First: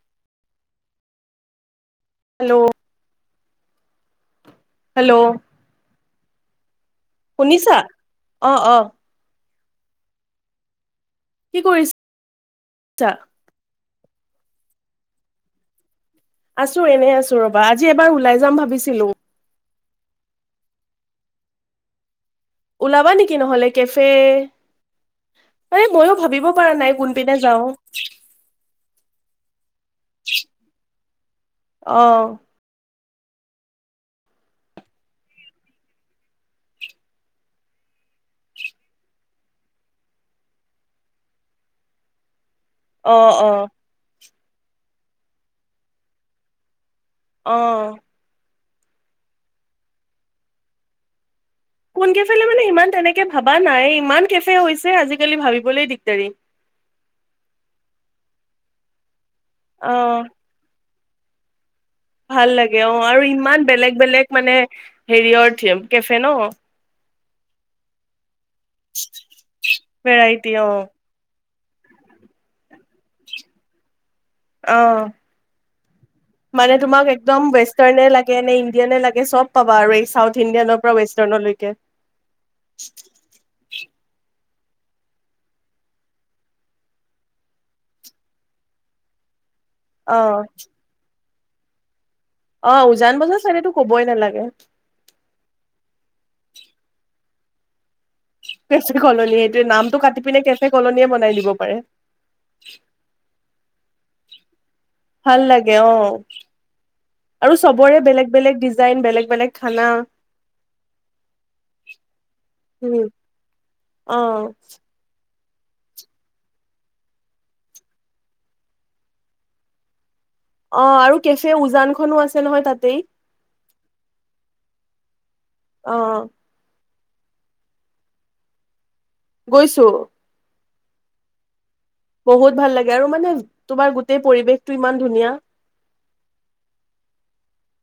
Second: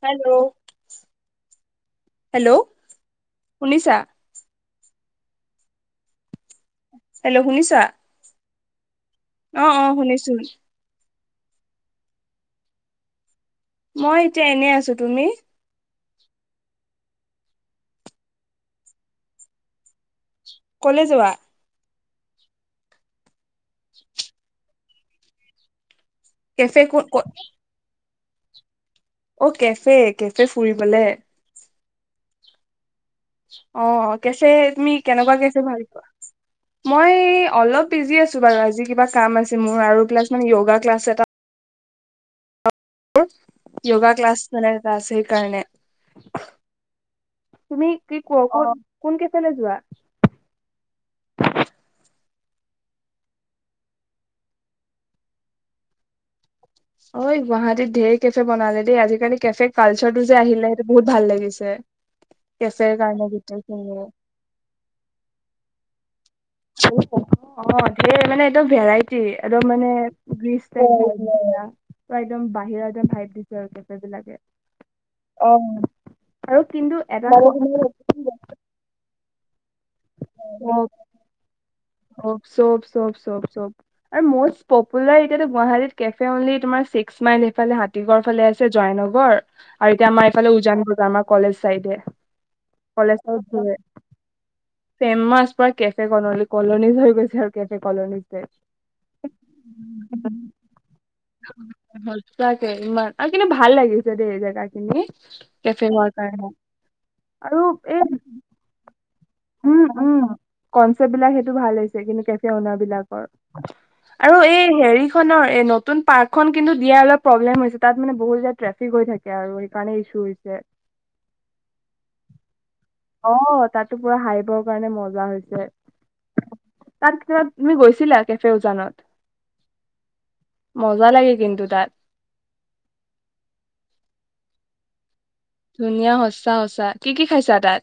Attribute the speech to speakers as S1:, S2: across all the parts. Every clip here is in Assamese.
S1: হেল্ল'। হেল্ল'। শুনিছা
S2: হেল্ল'
S1: হেল্ল' শুনিছা
S2: অ অ
S1: অ অ শুনিছো
S2: কি কৰিছা
S1: মই এতিয়া এনে আছো তুমি
S2: আছো এনে আছো ৰবা আজি এবাৰ ওলাই যাম ভাবিছিলো
S1: কলে যোৱা
S2: ওলাবা নেকি নহলে কেফে এই ময়ো ভাবিব পৰা
S1: কেফে
S2: নাই
S1: ক
S2: কোনপিনে যাও
S1: অ কেফে কেফে ফুৰিবলে
S2: অ
S1: অ কেফে তুমি কেনেকোৱা কেফে ভাল পোৱা মই অলপ বিজী আছো বাৰু আজি কিবা কাম আছে মোৰ আৰু ক্লাছ মানে কি য়োগা ক্লাছ এটা
S2: অ অ
S1: য়োগা ক্লাছ মানে এটা আছে সেইকাৰণে
S2: অ
S1: তুমি কি কোৱা ক কোন কেফেলৈ যোৱা
S2: কোন কেফেলে মানে ইমান তেনেকে ভাবা নাই ইমান কেফে হৈছে আজিকালি ভাবিবলৈ দিগদাৰী
S1: ঐ গুৱাহাটীত ধেই কেফে বনালে দেই আজিকালি কেফে
S2: অ
S1: কালচাৰটো যে আহিলে বহুত ভাল লাগিছে
S2: ভাল লাগে
S1: কেফেৰ
S2: অ আৰু
S1: কাৰণে
S2: ইমান বেলেগ
S1: গোটেইখিনি
S2: বেলেগ মানে হেৰিয়ৰ থিম যে ন
S1: অ ধেৰ মানে একদম ভেৰাইটি একদম মানে
S2: ভেৰাইটি
S1: গ্ৰীছ
S2: অ
S1: ইষ্টাইল একদম বাহিৰত
S2: অ
S1: আৰু
S2: মানে
S1: কিন্তু
S2: তোমাক
S1: এটা
S2: একদম ৱেষ্টাৰ্ণে লাগে নে ইণ্ডিয়ানে লাগে চব পাবা আৰু এই চাউথ ইণ্ডিয়ানৰ পৰা ৱেষ্টাৰ্ণ জনলৈকে
S1: অ চব চব চব চব আৰু মজ পপুলাৰ এতিয়া গুৱাহাটীত কেফে অনলি তোমাৰ ছিক্স মাইল এইফালে হাতীগড় ফালে আছে জয়নগৰ আৰু এতিয়া আমাৰ
S2: অ',
S1: এইফালে উজান বজাৰ আমাৰ কলেজ চাইডে
S2: অ
S1: কলেজ
S2: উজান বজাৰ ছোৱালীতো কবই নালাগে
S1: ফেমাচ পুৰা কেফে কলনি কলনীজ হৈ গৈছে আৰু কে ফে কলনিত যে
S2: কেফে কলনী এইটোৱে নামটো কাটি পিনে কেফে কলনীয়ে বনাই দিব পাৰে।
S1: তাকে ইমান আৰু কিন্তু ভাল লাগিছে যে দেই খিনি
S2: ভাল লাগে
S1: কেফে
S2: অ
S1: হোৱাৰ কাৰণে
S2: আৰু চবৰে বেলেগ বেলেগ ডিজাইন বেলেগ বেলেগ
S1: উম
S2: খানা
S1: উম কনচেপ্ট বিলাক সেইটো ভাল হৈছে কিন্তু কেফে অনাৰ
S2: উম,
S1: বিলাকৰ আৰু
S2: অ',
S1: এই হেৰিখনৰ এই নতুন পাৰ্কখন কিন্তু দিয়া অলপ প্ৰব্লেম হৈছে তাত মানে বহুত য ট্ৰেফিক হৈ থাকে আৰু সেইকাৰণে ইছ্যু হৈছে
S2: অ আৰু কেফে উজান খনো আছে নহয় তাতে
S1: অ তাতো পুৰা হাই বৰ [unintelligible] কাৰণে মজা হৈছে
S2: আহ
S1: তাৰ পিছত তুমি গৈছিলা কেফে উজানত
S2: গৈছো
S1: মজা লাগে কিন্তু তাত
S2: বহুত ভাল লাগে আৰু মানে তোমাৰ গোটেই পৰিৱেশটো ইমান ধুনীয়া
S1: ধুনীয়া সঁচা সচা কি কি খাইছা তাত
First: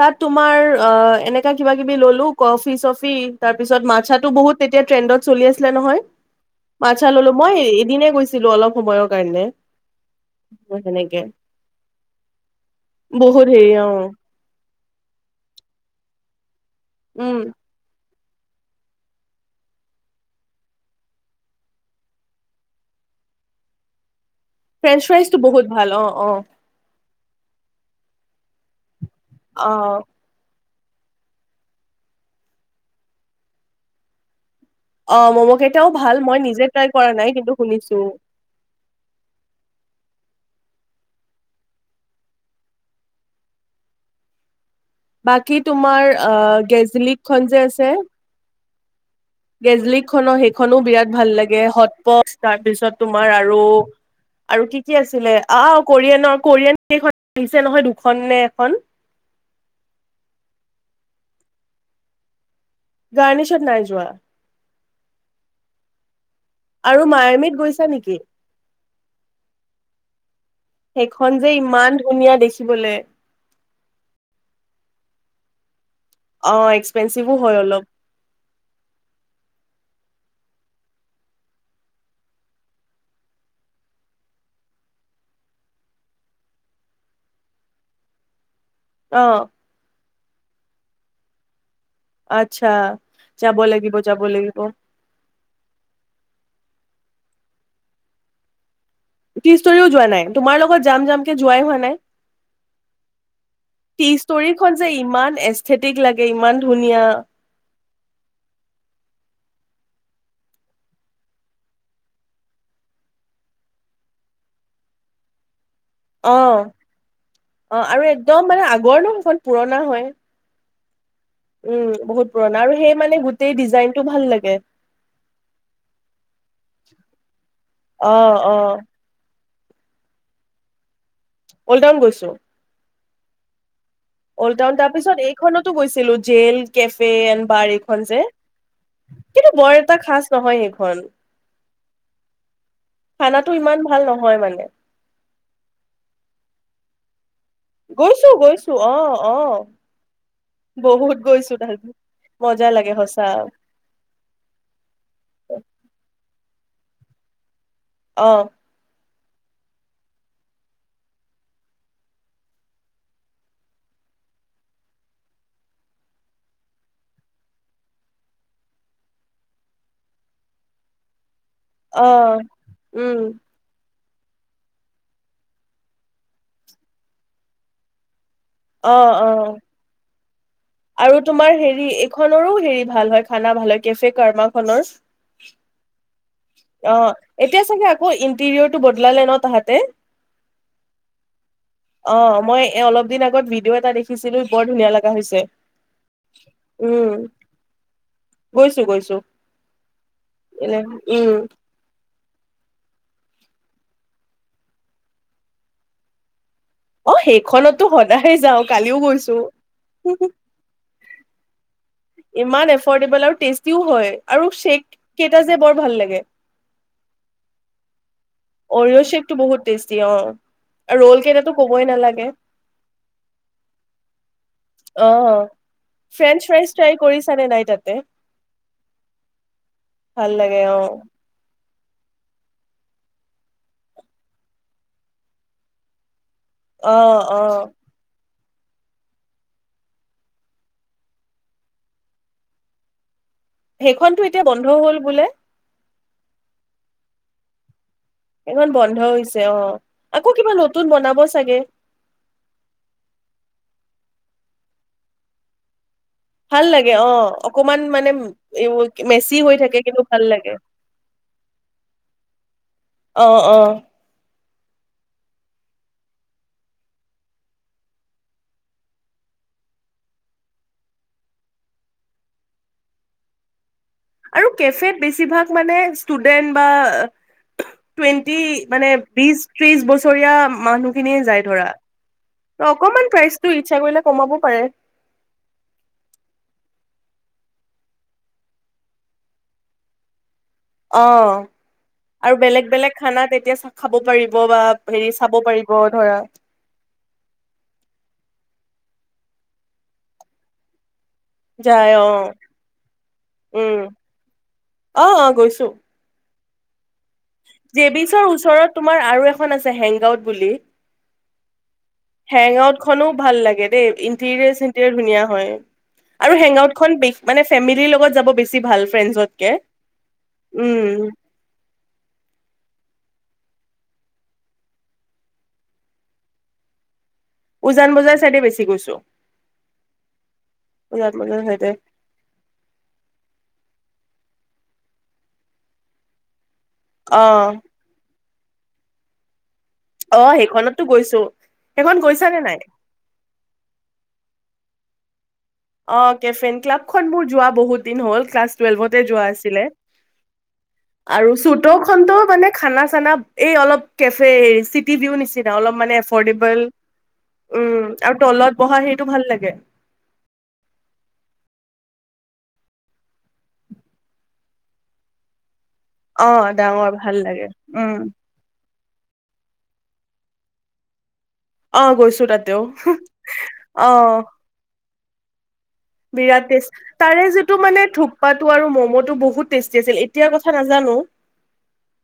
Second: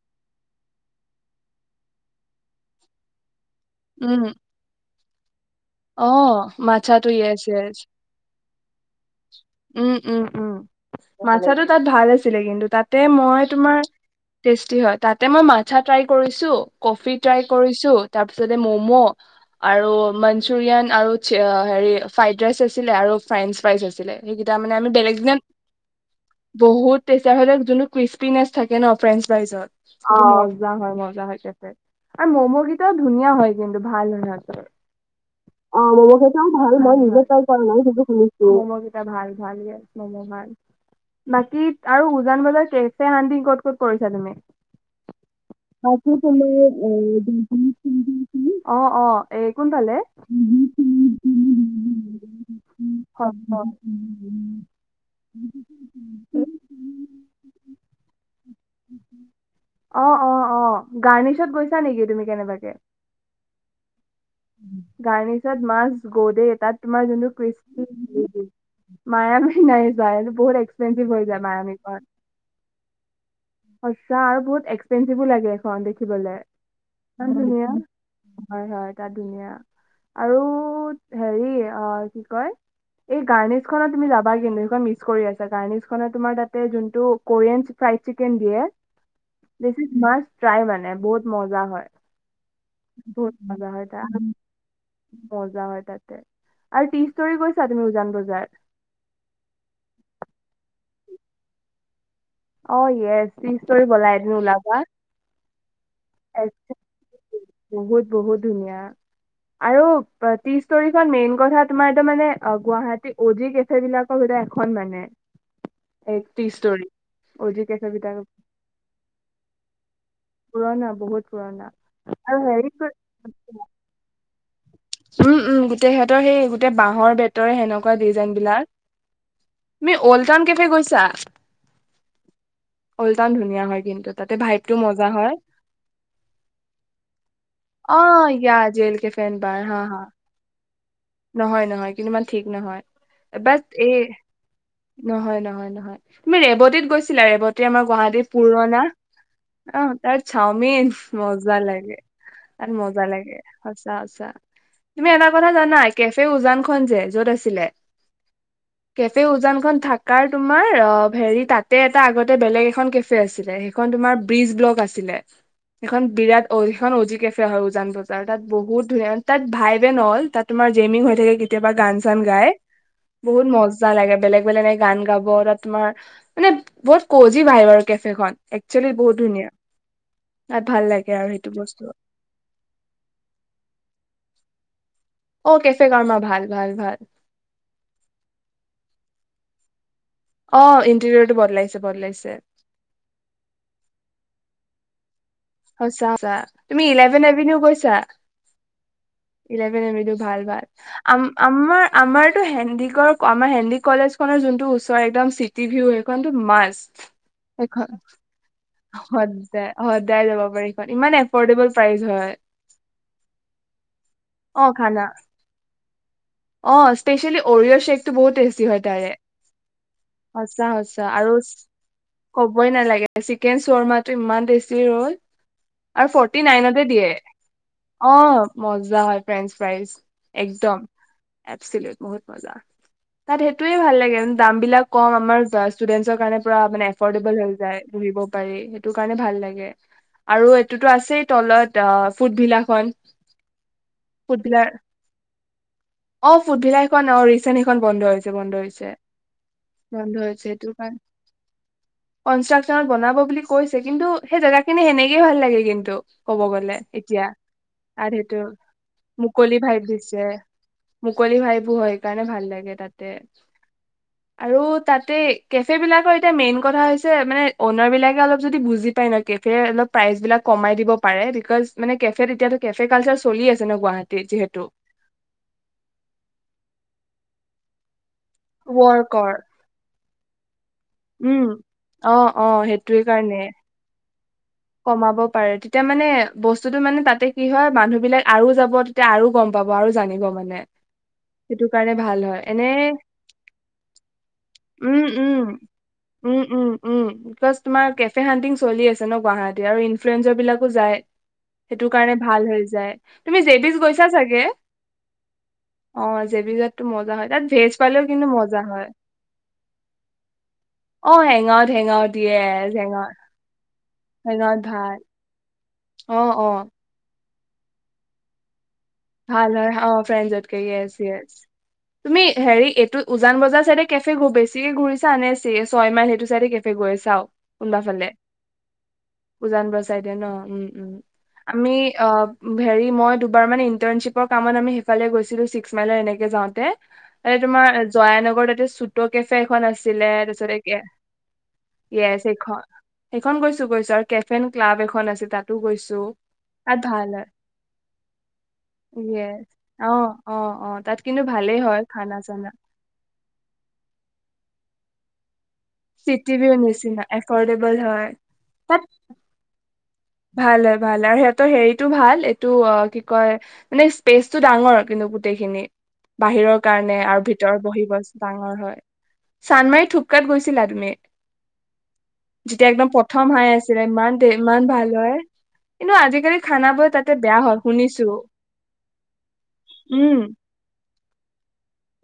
S2: তাত তোমাৰ অ এনেকা কিবা কিবি ললো কফি চফি তাৰ পিছত
S1: উম
S2: মাথাছত [unintelligible] বহুত তেতিয়া ট্ৰেডত চলি আছে
S1: অ মাথাটো ইছে
S2: এদিনে গৈছিলো অলপ সময়ৰ কাৰণে
S1: উম উম উম
S2: সেনেকে
S1: মাথাটো তাত ভাল আছিলে কিন্তু তাতে মই
S2: বহুত হেৰি
S1: তোমাৰ
S2: অ'
S1: টেষ্টি হয় তাতে মই মাথা ট্ৰাই কৰিছো কফি
S2: উম
S1: ট্ৰাই কৰিছো তাৰপিছতে ম'ম' আৰু মান মুৰিয়ান আৰু হেৰি ফ্ৰাইড ৰাইচ আছিলে আৰু ফ্ৰেঞ্চ ফাইচ আছিলে [unintelligible] আমি
S2: ফ্ৰেঞ্চ ফ্ৰাইজটো বহুত ভাল অ অ
S1: তেচাৰ হলে যোনো ক্ৰিচপিনেছ থাকে ন ফ্ৰেণ্ছ লাই যত অ ম হয় মজা হয় কে আৰু মম' কেইটাও ধুনীয়া হয় কিন্তু ভাল নচ
S2: অ' ম'ম'
S1: অ
S2: কেইটাও ভাল
S1: ম'ম'
S2: মই
S1: কেইটাও
S2: নিজে
S1: ভাল
S2: ট্ৰাই
S1: মই
S2: কৰা
S1: নিজে
S2: নাই
S1: তাই
S2: কিন্তু
S1: কৰা নাই
S2: শুনিছো
S1: সেইটো শুনিছো মেই ভ ভ মম ভ বাকী আৰু উজান বজাৰ কেচ হানদি ক'ত ক'ত পৰিছা তুমি
S2: বাকী তোমাৰ
S1: বাকী এ
S2: গেজলিক খন
S1: জলপান
S2: যে আছে
S1: খুন্দি আছিলে। অ অ এ কোনফালে
S2: গেজলিক খনৰ সেইখনো বিৰাট ভাল লাগে হট পচ তাৰপিছত তোমাৰ
S1: হয়,
S2: আৰু
S1: হয়।
S2: আৰু কি কি আছিলে আহ কোৰিয়ানৰ কোৰিয়ান সেইখন আহিছে নহয় দুখন নে এখন
S1: অ', অ', অ', গাৰ্নিছত গৈছা নেকি তুমি কেনেবাকে
S2: গ নিছত নাই যোৱা
S1: গাৰনিছত মাছ গ দ তাত
S2: আৰু
S1: তোমাৰ যোন
S2: মায়ামিত গৈছা নেকি?
S1: মায়ামী নাই যা বহুত এক্সপেঞ্চিভ হৈ
S2: সেইখন
S1: যায়
S2: যে ইমান
S1: মায়ামীখন
S2: ধুনীয়া দেখিবলে
S1: সচা আৰু বহুত এক্সপেঞ্চিভ লাগ গে খুৱা দি [unintelligible] দিবলে
S2: অ এক্সপেঞ্চিভো হয় অলপ
S1: ধুন হয় হয় তাত ধুনীয়া। আৰু হাৰি কি কয় গান ইচখন যাৱা কিন্তু মিছ কৰি আছো। গান ইচখন তোমাৰ তাতে যোনটো কুইন ফাৰাইফিকেন দিয়ে।
S2: অ
S1: দি ইচ মাই। টাই মানে বহুত মজা হয়।
S2: আচ্ছা
S1: বহুত
S2: যাব
S1: মজা হয়
S2: লাগিব যাব
S1: তাত
S2: লাগিব।
S1: মজা হয় তাতে আৰু তিজ্তৰি গৈছা তুমি উজান বজাৰ।
S2: তিস্তৰিও যোৱা নাই তোমাৰ লগত যাম যাম কেে যোৱাই হোৱা নাই।
S1: অ ফিষ্টষ্ট বলাই ওলাবা।
S2: চেতিক লাগে ইমান
S1: এক-
S2: ধুনীয়া।
S1: বহুত বহুত ধুনীয়া আৰু টি ষ্টৰিখন মেইন কথা তোমাৰটো মানে গুৱাহাটী অজি কেফে বিলাকৰ ভিতৰত এখন মানে। এই
S2: অ
S1: টি ষ্টৰি জি
S2: অ
S1: কেফে
S2: আৰু
S1: বিলাকৰ
S2: একদম মানে আগৰ নো সমান পুৰণা হয়।
S1: পুৰণা বহুত পুৰণা
S2: উম বহুত পুৰণা
S1: হেৰি
S2: আৰু সেই মানে গোটেই
S1: কৰি
S2: ডিজাইনতটো ভাল। ভাল লাগে।
S1: উম উম গোটেই সিহঁতৰ সেই গোটেই বাঁহৰ বেতৰ সেনেকুৱা
S2: অ
S1: ডিজাইন
S2: অ
S1: বিলাক। তুমি অল্ড টাউন কেফে গৈছা।
S2: কলউন গৈছো।
S1: উলটান ধুনীয়া হয় কিন্তু। তাতে
S2: অল্ড
S1: ভাইভটো
S2: টাউন
S1: মজা
S2: তাৰপিছত
S1: হয়
S2: এইখনতো গৈছিলো জেল কেফে এন বাৰ
S1: অ
S2: এইখন যে
S1: ইয়া জেল কেফে এণ্ড
S2: কিন্তু।
S1: বাৰ
S2: বৰ
S1: হা
S2: এটা
S1: হা
S2: খচ নহয়। হয়।
S1: নহয় নহয় কিন্তু ইমান ঠিক নহয়
S2: খানাটো
S1: বাট
S2: ইমান
S1: এই।
S2: ভাল নহয় মানে।
S1: নহয় নহয় নহয় তুমি ৰেৱতীত গৈছ। চিলাই বত। আমাৰ গুৱাহাটীত
S2: গৈছো গৈছো
S1: পুৰণা
S2: অ অ
S1: আহ তাইৰ চাওমিন
S2: বহুত গৈছো
S1: মজা
S2: তাত
S1: লাগে তাত মজা লাগে সঁচা তুমি এটা কথা জানা কে উাজান। খ যে য'ত আছিলে।
S2: অহ।
S1: কেফে উওজান। খন থাকাৰ তোমাৰ অ হেৰি তাতে এটা আগতে বেলেগ এখন কেফে আছিলে। সেইখন তোমাৰ ব্ৰিজ ব্লক আছিলে। এখন বিৰাট সখন অজি কেফে হয় উজান বজাৰ তাত বহুত ধুনীয়া তাত ভাইভ এন অল তাত তোমাৰ জেমিং হৈ থাকে। কেতিয়াবা গান
S2: অ
S1: চান গাই
S2: উম
S1: বহুত মজা লাগে। বেলেগ গান গাব তাত তোমাৰ মানে বহুত কজি ভাই বাৰু কেফে খন। একচেলি
S2: অ
S1: বহুত
S2: অ
S1: ধুনীয়া। তাত ভাল লাগে
S2: আৰু
S1: সেইটো
S2: তোমাৰ
S1: বস্তু
S2: হেৰি এইখনৰো হেৰি ভাল হয় খানা ভাল হয় কেফে কৰ্মাক। ফলৰ।
S1: অ কেফে কৰ্মা ভাল ভাল
S2: অ
S1: ভাল
S2: এতিয়া চাগে আকৌ ইণ্টেৰিয়ৰটো বদলালে ন। পাহতে
S1: অ ইণ্টেৰিয়ৰটো বদলাইছে বদলাইছে
S2: ও এটা দেখিছিলো বৰ ধুনীয়া লগা হৈছে
S1: সঁচা তুমি
S2: উম
S1: ইলেভেন এভিনিও গৈছা
S2: গৈছো গৈছো
S1: ইলেভেন এভিনিউ ভাল ভাল
S2: এনে উম
S1: আমাৰ আমাৰ এইটো হেণ্ডিগড় আমাৰ হেণ্ডিগড় কলেজ খনৰ যোনটো ওচৰত একদম চিটি ভিউ সেইখনো মাছ
S2: অ সেইখনতো সদায়ে যাও কালিও গৈছো
S1: সদায় সদায় যাব পাৰে সেইখন ইমান এফৰ্ডেবল অ
S2: ইমান এফৰ্ডেবল আৰু টেষ্টিও হয় আৰু শ্বেক
S1: খালা
S2: কেইটা যে বৰ ভাল লাগে
S1: অ ইচপেচিয়েলী সৰিঅ শ্বেকটো বহুত তেষ্টী হয়
S2: অৰিঅ'
S1: তাৰে
S2: শ্বেকটো বহুত টেষ্টি অ
S1: সঁচা সঁচা
S2: ৰ'ল
S1: আৰু
S2: কেইটাতো ক'বই নালাগে
S1: কবইনালগে চিকেন [unintelligible] সাওমাটো ইমান টেষ্টি
S2: অ
S1: আৰু ফৰটি
S2: ফ্ৰেঞ্চ ফ্ৰাইজ
S1: নাইনতে
S2: ট্ৰাই
S1: দিয়ে
S2: কৰিছানে নাই তাতে
S1: অ মজা হয় ফ্ৰেঞ্চ ফ্ৰাইজ
S2: ভাল লাগে অ
S1: একদম বহুত মজা তাত সেইটোয়ে ভাল লাগে দাম বিলাক কম আমাৰ ষ্টুডেণ্টৰ কাৰণে মানে
S2: অ
S1: এফৰ্ডেবল
S2: অ
S1: হৈ যায় সেইটো কাৰণে ভাল লাগে আৰু এইটোতো আছেই তলত অ ফুটভিলাখনন
S2: সেইখনতো এতিয়া বন্ধ হ'ল বোলে
S1: অ ফুটবিলা সেইখন অ ৰিচেন্ট সেইখন বন্ধ হৈছে বন্ধ
S2: সেইখন
S1: হৈছে
S2: হৈছে অ
S1: বন্ধ
S2: আকৌ
S1: হৈছে
S2: কিবা
S1: সেটো
S2: নতুন
S1: কাৰণে
S2: বনাব চাগে
S1: কন্ৰাকখনত বনাব বুলি কৈছে কিন্তু সেই জেগা খিনি সেনেকেই ভাল লাগে কিন্তু ক'ব
S2: ভাল
S1: গ'লে
S2: লাগে অ
S1: এতিয়া
S2: অকমান মানে
S1: আৰু সেইটো
S2: মেচি
S1: মুকলি
S2: হৈ থাকে
S1: ভাইব
S2: কিন্তু
S1: দিছে
S2: ভাল লাগে
S1: মুকলি ভাইবোৰ সেইকাৰণে ভাল লাগে তাতে
S2: অ অ
S1: আৰু তাতে কেফে বিলাকৰ এতিয়া মেইন কথা হৈছে মানে অনাৰ বিলাকে অলপ যদি বুজি পাই ন কেফে অলপ প্ৰাইচ বিলাক কমাই দিব পাৰে বিকজ মানে কেফ এতিয়াাতো কেফে কালচাৰ চলি আছে ন গুৱাহাটীত
S2: আৰু
S1: যিহেতু।
S2: কেফেত বেছিভাগ মানে ষ্টুডেন্ বা টুৱেণ্টি মানে
S1: ৱৰ্কৰ।
S2: বিশ ত্ৰিশ বছৰীয়া মানুহ খিনিয়ে যাই
S1: উম,
S2: ধৰা
S1: অ', অ',
S2: ত
S1: সেইটোৱে
S2: অকমান
S1: কাৰণে
S2: প্ৰাইজতো ইচ্ছা কৰিলে কমাব পাৰে
S1: কমাব পাৰে তেতিয়া মানে বস্তুতটো মানে তাতে কি হয় মানুহ বিলাক আৰু যাব তেতিয়া আৰু গম পাব আৰু জানিব মানে
S2: অ
S1: সেইটো কাৰণে ভাল
S2: আৰু
S1: হয় এনে
S2: বেলেগ বেলেগ খানা তেতিয়া খাব পাৰিব বা
S1: উম
S2: হেৰি চাব
S1: উম
S2: পাৰিব ধৰা
S1: উম উম উম বিকজ তোমাৰ কেফে হানটিং চলি আছে ন গুৱাহাটী আৰু ইনফ্লুৱয়েজৰ বিলাকো যায় সেইটো
S2: যাই অ
S1: কাৰণে ভাল হৈ যায় তুমি জেবিচ
S2: উম
S1: গৈছা চাগে
S2: অ অ গৈছো
S1: অ জে বি যেত টো মজা হয় তাত ভেজ পালেও কিন্তু মজা হয়
S2: হেংগ আউত বুলি
S1: হেং আউত
S2: হেং আউট খনো ভাল লাগে দেই ইণ্টেৰিয়ৰ
S1: হেঙাওত
S2: চিণ্টেৰিয়ৰ
S1: ভাল
S2: ধুনীয়া হয়
S1: অ
S2: আৰু
S1: অ
S2: হেং আউট খন পি মানে ফেমিলিৰ লগত যাব বেছি ভাল ফ্ৰেণ্ডছতকে
S1: ভাল হয় অ ফ্ৰেণ্ডজতকে
S2: উম
S1: য়েছ য়েছ তুমি হেৰি এইটো উজান বজাৰ চাইডে কেফে বেছিকে ঘূৰিছা নে চিৰে ছয় মাইল সেইটো চাইডে কেফে গৈছাও ওলটা
S2: উজান
S1: ফালে
S2: বজাৰ চাইডে বেছি গৈছো
S1: উজান বজাৰ চাইডে ন উম উম
S2: উজান বজাৰ
S1: আমি
S2: চাইডে
S1: অ হেৰি মই দুবাৰ মানে টিপৰ কামত আমি সেইফালে গৈছিলো ছিক্স মাইলৰ এনেকে যাওঁতে এ
S2: অ
S1: তোমাৰ জোৱা এ নক আকৌ তাতে চোতৰ কেফে খন আছিলে
S2: অ
S1: তাৰপিছত এতিয়া
S2: সেইখনতো গৈছো সেইখন
S1: য়েছ
S2: গৈছা নে নাই
S1: সেইখন সেইখন গৈছো গৈছো আৰু কেফ এন ক্লাব এখন দুখন আছে তাত গৈছো
S2: অ কেফে এন ক্লাবখন
S1: ভাল
S2: মোৰ
S1: হয়
S2: যোৱা বহুত দিন হল ক্লাছ টুৱেলভতে যোৱা
S1: য়েছ
S2: আছিলে
S1: অ অ অ তাত কিন্তু
S2: আৰু
S1: ভালেই
S2: চুত
S1: হয় খানা
S2: খনতো
S1: চানা
S2: মানে খানা চানা এই অলপ কেফে ৰিচিটি জিও নিছে অলপ মানে
S1: চিটি ভিউ
S2: এফৰ্ডেবল
S1: নিচিনা এফৰ্ডেবল
S2: উম
S1: হয়
S2: আৰু তলত
S1: তাত
S2: বহা সেইটো ভাল লাগে
S1: ভাল হয় ভাল আৰু সিহঁতৰ হেৰিটো ভাল এইটো অ কি কয় মানে স্পেচটো ডাঙৰ কিন্তু গোটেইখিনি
S2: অ
S1: বাহিৰৰ
S2: ডাঙৰ
S1: কাৰণে
S2: ভাল
S1: আৰু
S2: লাগে
S1: ভিতৰত বহিব
S2: উম
S1: ব ডাঙৰ হয় চানমাই থোপকাত গৈছিলা তুমি
S2: অহ গৈছো তাতেও
S1: যেতিয়া একদম প্ৰথম হাই আছিলে ইমান
S2: অহ
S1: দে- ইমান ভাল হয় কিন্তু আজিকালি
S2: বিৰাট
S1: খানাবোৰ
S2: টেষ্ট
S1: তাতে
S2: তাৰে
S1: বেয়া হয়
S2: যিটো মানে
S1: শুনিছো
S2: থোপ্পাটো আৰু ম'ম'টো বহুত টেষ্টি আছিল
S1: উম
S2: এতিয়াৰ কথা নাজানো হেল্ল'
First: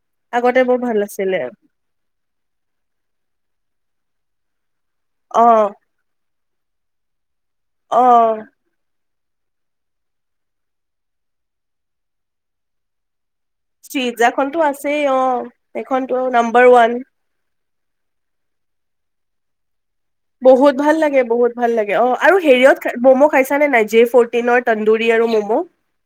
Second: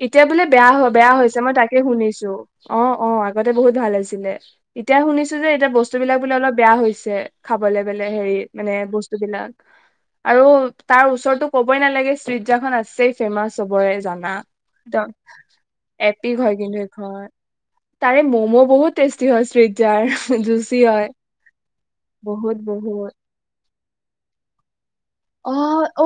S1: এতিয়া বোলে বেয়া বেয়া হৈছে মই তাকে শুনিছো অ অ আগতে বহুত ভাল আছিলে চি এতিয়া শুনিছো যে
S2: অ
S1: এতিয়া বস্তুবিলাক বোলে অলপ বেয়া হৈছে খাবলৈ বেলেগ
S2: অ
S1: হেৰি মানে বস্তু বস্তুবিলাক আৰু তাৰ ওচৰততো ক'বই নালাগে চিজাখন আছে ফেমাচ হ'বৰে জানা
S2: আছে অ' সেইখন তোৰ
S1: এপিক হয়
S2: নাম্বাৰ
S1: কিন্তু
S2: ওৱান।
S1: এইখন তাৰে ম'ম' বহুত টেষ্টি হয় শ্ৰী
S2: বহুত ভাল লাগে, বহুত ভাল লাগে অ' আৰু
S1: বহুত
S2: হেৰিয়ত
S1: বহুত
S2: ম'ম' খাইছা নে নাই? যে ফ'টি নৰ তন্দুৰি। তন্দুৰী আৰু ম'ম
S1: অ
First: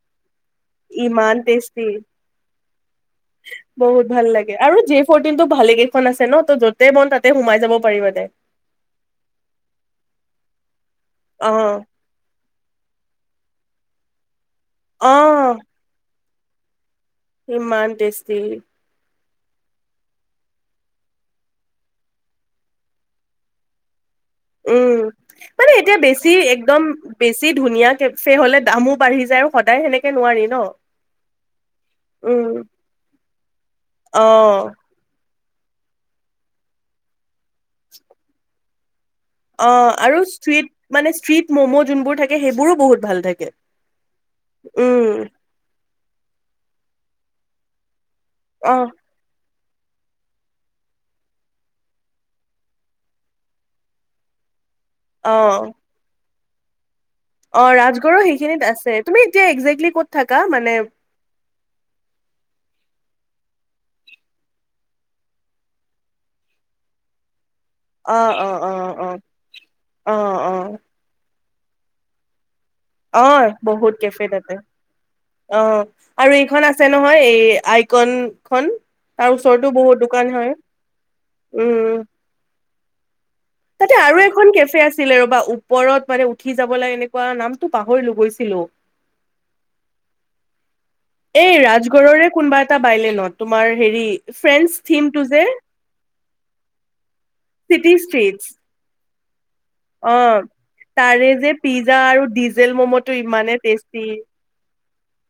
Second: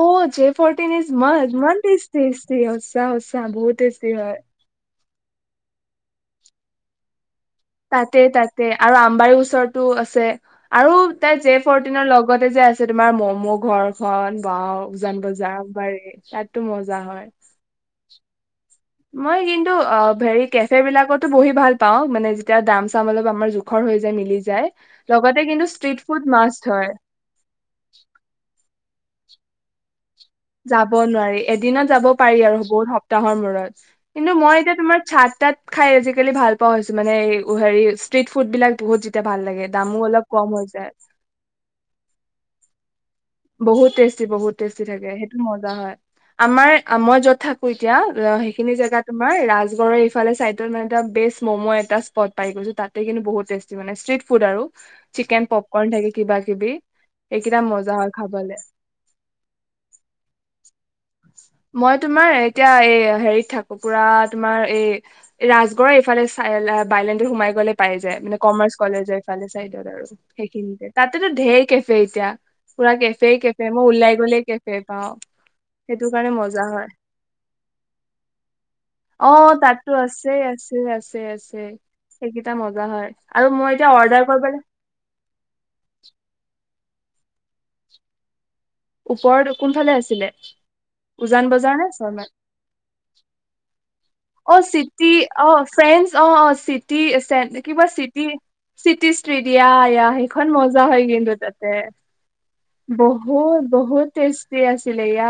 S1: অ জে ফৰ্টিন ইজ
S2: ইমান
S1: মাষ্ট ইমান
S2: টেষ্টি,
S1: টেষ্টি সঁচা সঁচা বহুত টেষ্টি হয়
S2: আৰু জে ফৰ্টিন টো ভালে কেইখন আছে ন ' যতেই বন তাত
S1: তাতে তাতে আৰু আম বাৰু ওচৰতো আছে আৰু তাই
S2: অ
S1: জে ফৰটিনৰ লগতে যে আছ ছে তোমাৰ ম'ম' ঘৰখন ওৱাও
S2: অ
S1: উজান বজাৰ বৰ তাত টো মজ
S2: ইমান টেষ্ট তি
S1: মই কিন্তু অ ভেৰি কেফে বিলাকতো বহি ভাল পাওঁ মানে যেতিয়া দাম চাম অলপ আমাৰ জোখৰ হৈ যায় মিলি যায়।
S2: উম
S1: লগতে কিন্তু
S2: মানে এতিয়া
S1: ষ্ট্ৰিট ফুড
S2: বেছি
S1: মাষ্ট
S2: একদম
S1: হয়।
S2: বেছি ধুনীয়া কেফে হ'লে দামো বাঢ়ি যায় আৰু সদায় সেনেক
S1: যাব নোৱাৰি এদিনত যাব পাৰি
S2: উম
S1: আৰু বহুত সপ্তাহৰ মূৰত
S2: অ
S1: কিন্তু মই এতিয়া তোমাৰ চাহ তাত খাই আজিকালি ভাল পোৱা হৈছো মানে এই হেৰি ষ্ট্ৰিট ফুড বিলাক পোহজিত
S2: অ আৰু স্ট্ৰিট মানে স্ট্ৰিট ম'ম' যোনবোৰ থাকে সেইবোৰো বহুত ভাল থাকে
S1: বহুত টেষ্টি বহুত টেষ্টি থাকে
S2: উম,
S1: সেইটো মজা হয়। আমাৰ আ মই যত থাকো এতিয়া ৰহ সেইখিনি
S2: অ',
S1: জেগা তোমাৰ ৰাজ গড়ৰ এইফালে চাইতত মানে এটা বেষ্ট মম' এটা স্পট পাই গৈছো তাতে কিন্তু বহুত টেষ্টি মানে, ষ্ট্ৰীট ফুড আৰু। চিকেন
S2: অ',
S1: পপকৰ্ণ থাকে কিবা-কি কিবি এইকেইটা মজা হয়।
S2: আৰু
S1: খাবলে
S2: সেইখিনিত আছে তুমি এতিয়া একজেক্টলি ক'ত থাকা মানে
S1: মই তোমাৰ এতিয়া এই হেৰিত থাকো পুৰা তোমাৰ এই ৰাজগড়ৰ এইফালে চাই বাইলেনটোত সোমাই গ'লে পাই যাই
S2: অ',
S1: মানে
S2: অ',
S1: কমাৰ্চ
S2: অ', অ',
S1: কলেজৰ ইফালে চাইত আৰু।
S2: অ', অ',
S1: সেইখিনিতে, তাতেটো ধেৰ কেফে ইতিয়া
S2: অ বহুত কেফে তাতে
S1: পাওঁ
S2: অ
S1: সেইটো কাৰণে
S2: আৰু এইখন
S1: মজা হয়।
S2: আছে নহয় এই আইকন খন
S1: অ
S2: তাৰ ওচৰতো
S1: তাতো
S2: বহুত দোকান
S1: আছে
S2: হয়
S1: আছে আছে আছে
S2: উম
S1: সেইকেইটা মজা হয় আৰু মই এতিয়া
S2: তাতে আৰু
S1: অৰ্ডাৰ
S2: এখন
S1: কৰিবলৈ
S2: কেফে আছিল ৰবা ওপৰত মানে উঠি যাব মানে এনেকুৱা নাম পাহৰিলো গৈছিলো
S1: ওপৰত টো কোনফালে আছিলে উজান
S2: এই
S1: বজাৰ নে শৰ্মা
S2: ৰাজগড়ৰে কোনোবা এটা বাইলে ন তোমাৰ হেৰি
S1: অ
S2: ফ্ৰেণ্ড
S1: চিটি
S2: থিমটো যে
S1: অ ফ্ৰেন্স অ অ চিটি চেত কিবা চিটি চিটি ষ্ট্ৰিট ইয়া ইয়া
S2: অ
S1: সেইখন মজা হয়
S2: তাৰে
S1: কিন্তু
S2: যে
S1: তাতে
S2: পিজ্জা আৰু ডিজেল মম' টো ইমানে টেষ্ট
S1: বহু টেষ্টি আছিলে ইয়া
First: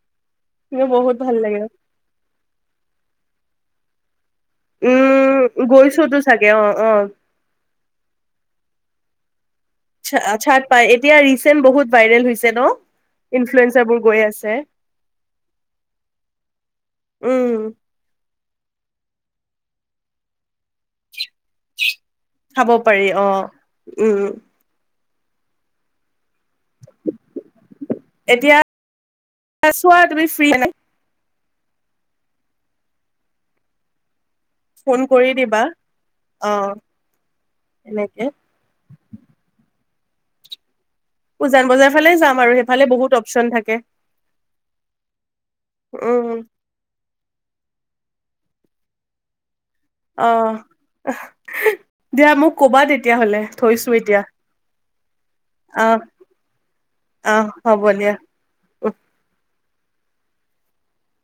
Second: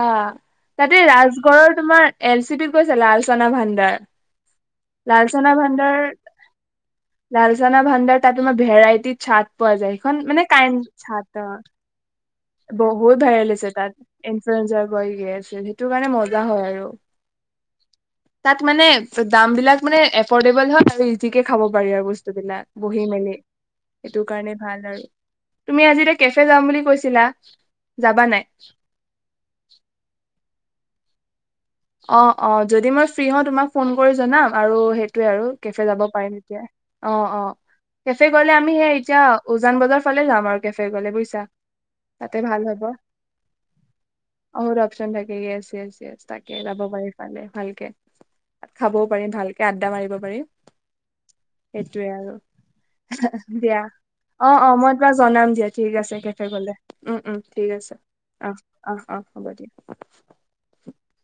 S2: মোৰ
S1: তাতে
S2: বহুত ভাল লাগে।
S1: ৰাজগড়ৰ তোমাৰ এল চি পিত গৈছা লালচনা ভণ্ডাৰ লালচনা
S2: উম,
S1: ভাডাৰ
S2: গৈছোতো চাগে অ', অ'।
S1: লালচনা ভাণ্ডাৰ তাত তোমাৰ ভেৰাইটি ছত্ৰ
S2: ছাট পায় এতিয়া ৰিচেন্ট বহুত ভাইৰেল হৈছে ন
S1: বহুত ভাইৰেল আছে
S2: ইনফ্লুৱেঞ্চাৰ
S1: তাত
S2: বোৰ গৈ আছে,
S1: ইনফ্লয়েঞজাৰ বয় গে আছে সেইটো কাৰণে মজা হয় আৰু
S2: উম,
S1: তাত মানে দাম বিলাক মানে এফৰ্ড দেবল আৰু ইজিকে খাব পাৰি আৰু বস্তুবিলাক
S2: খাব
S1: বহি
S2: পাৰি
S1: মেলি
S2: অ'। উম,
S1: সেইটো কাৰণে ভাল আৰু তুমি আজি এ কেফে যাম বুলি কৈছিলা যাবা নাই
S2: এতিয়া চোৱা তুমি ফ্ৰী হয‌ নাই
S1: অ অ যদি মই ফ্ৰী হওঁ তোমাক ফোন কৰি জনাম আৰু
S2: ফোন
S1: সেইটোয়ে
S2: কৰি
S1: আৰু
S2: দিবা
S1: কেফে যাব পাৰিম এতিয়া অ অ
S2: এনেকে
S1: কেফে গলে আমি সেই এতিয়া উজান বজাৰ ফালে যাম আৰুেকে গ বুইছা
S2: উজান বজাৰ ফালে যাম
S1: তাতে
S2: আৰু
S1: ভাল হ'ব
S2: সেইফালে বহুত অপচন থাকে,
S1: অহত অপচন থাকে
S2: উম।
S1: তাকে যাব পাৰি ফালে ভালকে খাবও পাৰিম ভালকে। আড্ডা মাৰিব পাৰিম
S2: অ',
S1: সেইটোৱে
S2: দিয়া মোক ক'বা তেতিয়াহ'লে
S1: আৰু দিয়া
S2: থৈছো এতিয়া
S1: অ', অ', মই তোমাক জনাম দিয়া
S2: অ',
S1: ঠিক আছে কেফে গলে উম উম
S2: অ',
S1: ঠিক
S2: হ'ব
S1: আছে
S2: দিয়া।
S1: অ', অ', অ', হ'ব দিয়া। [unintelligible]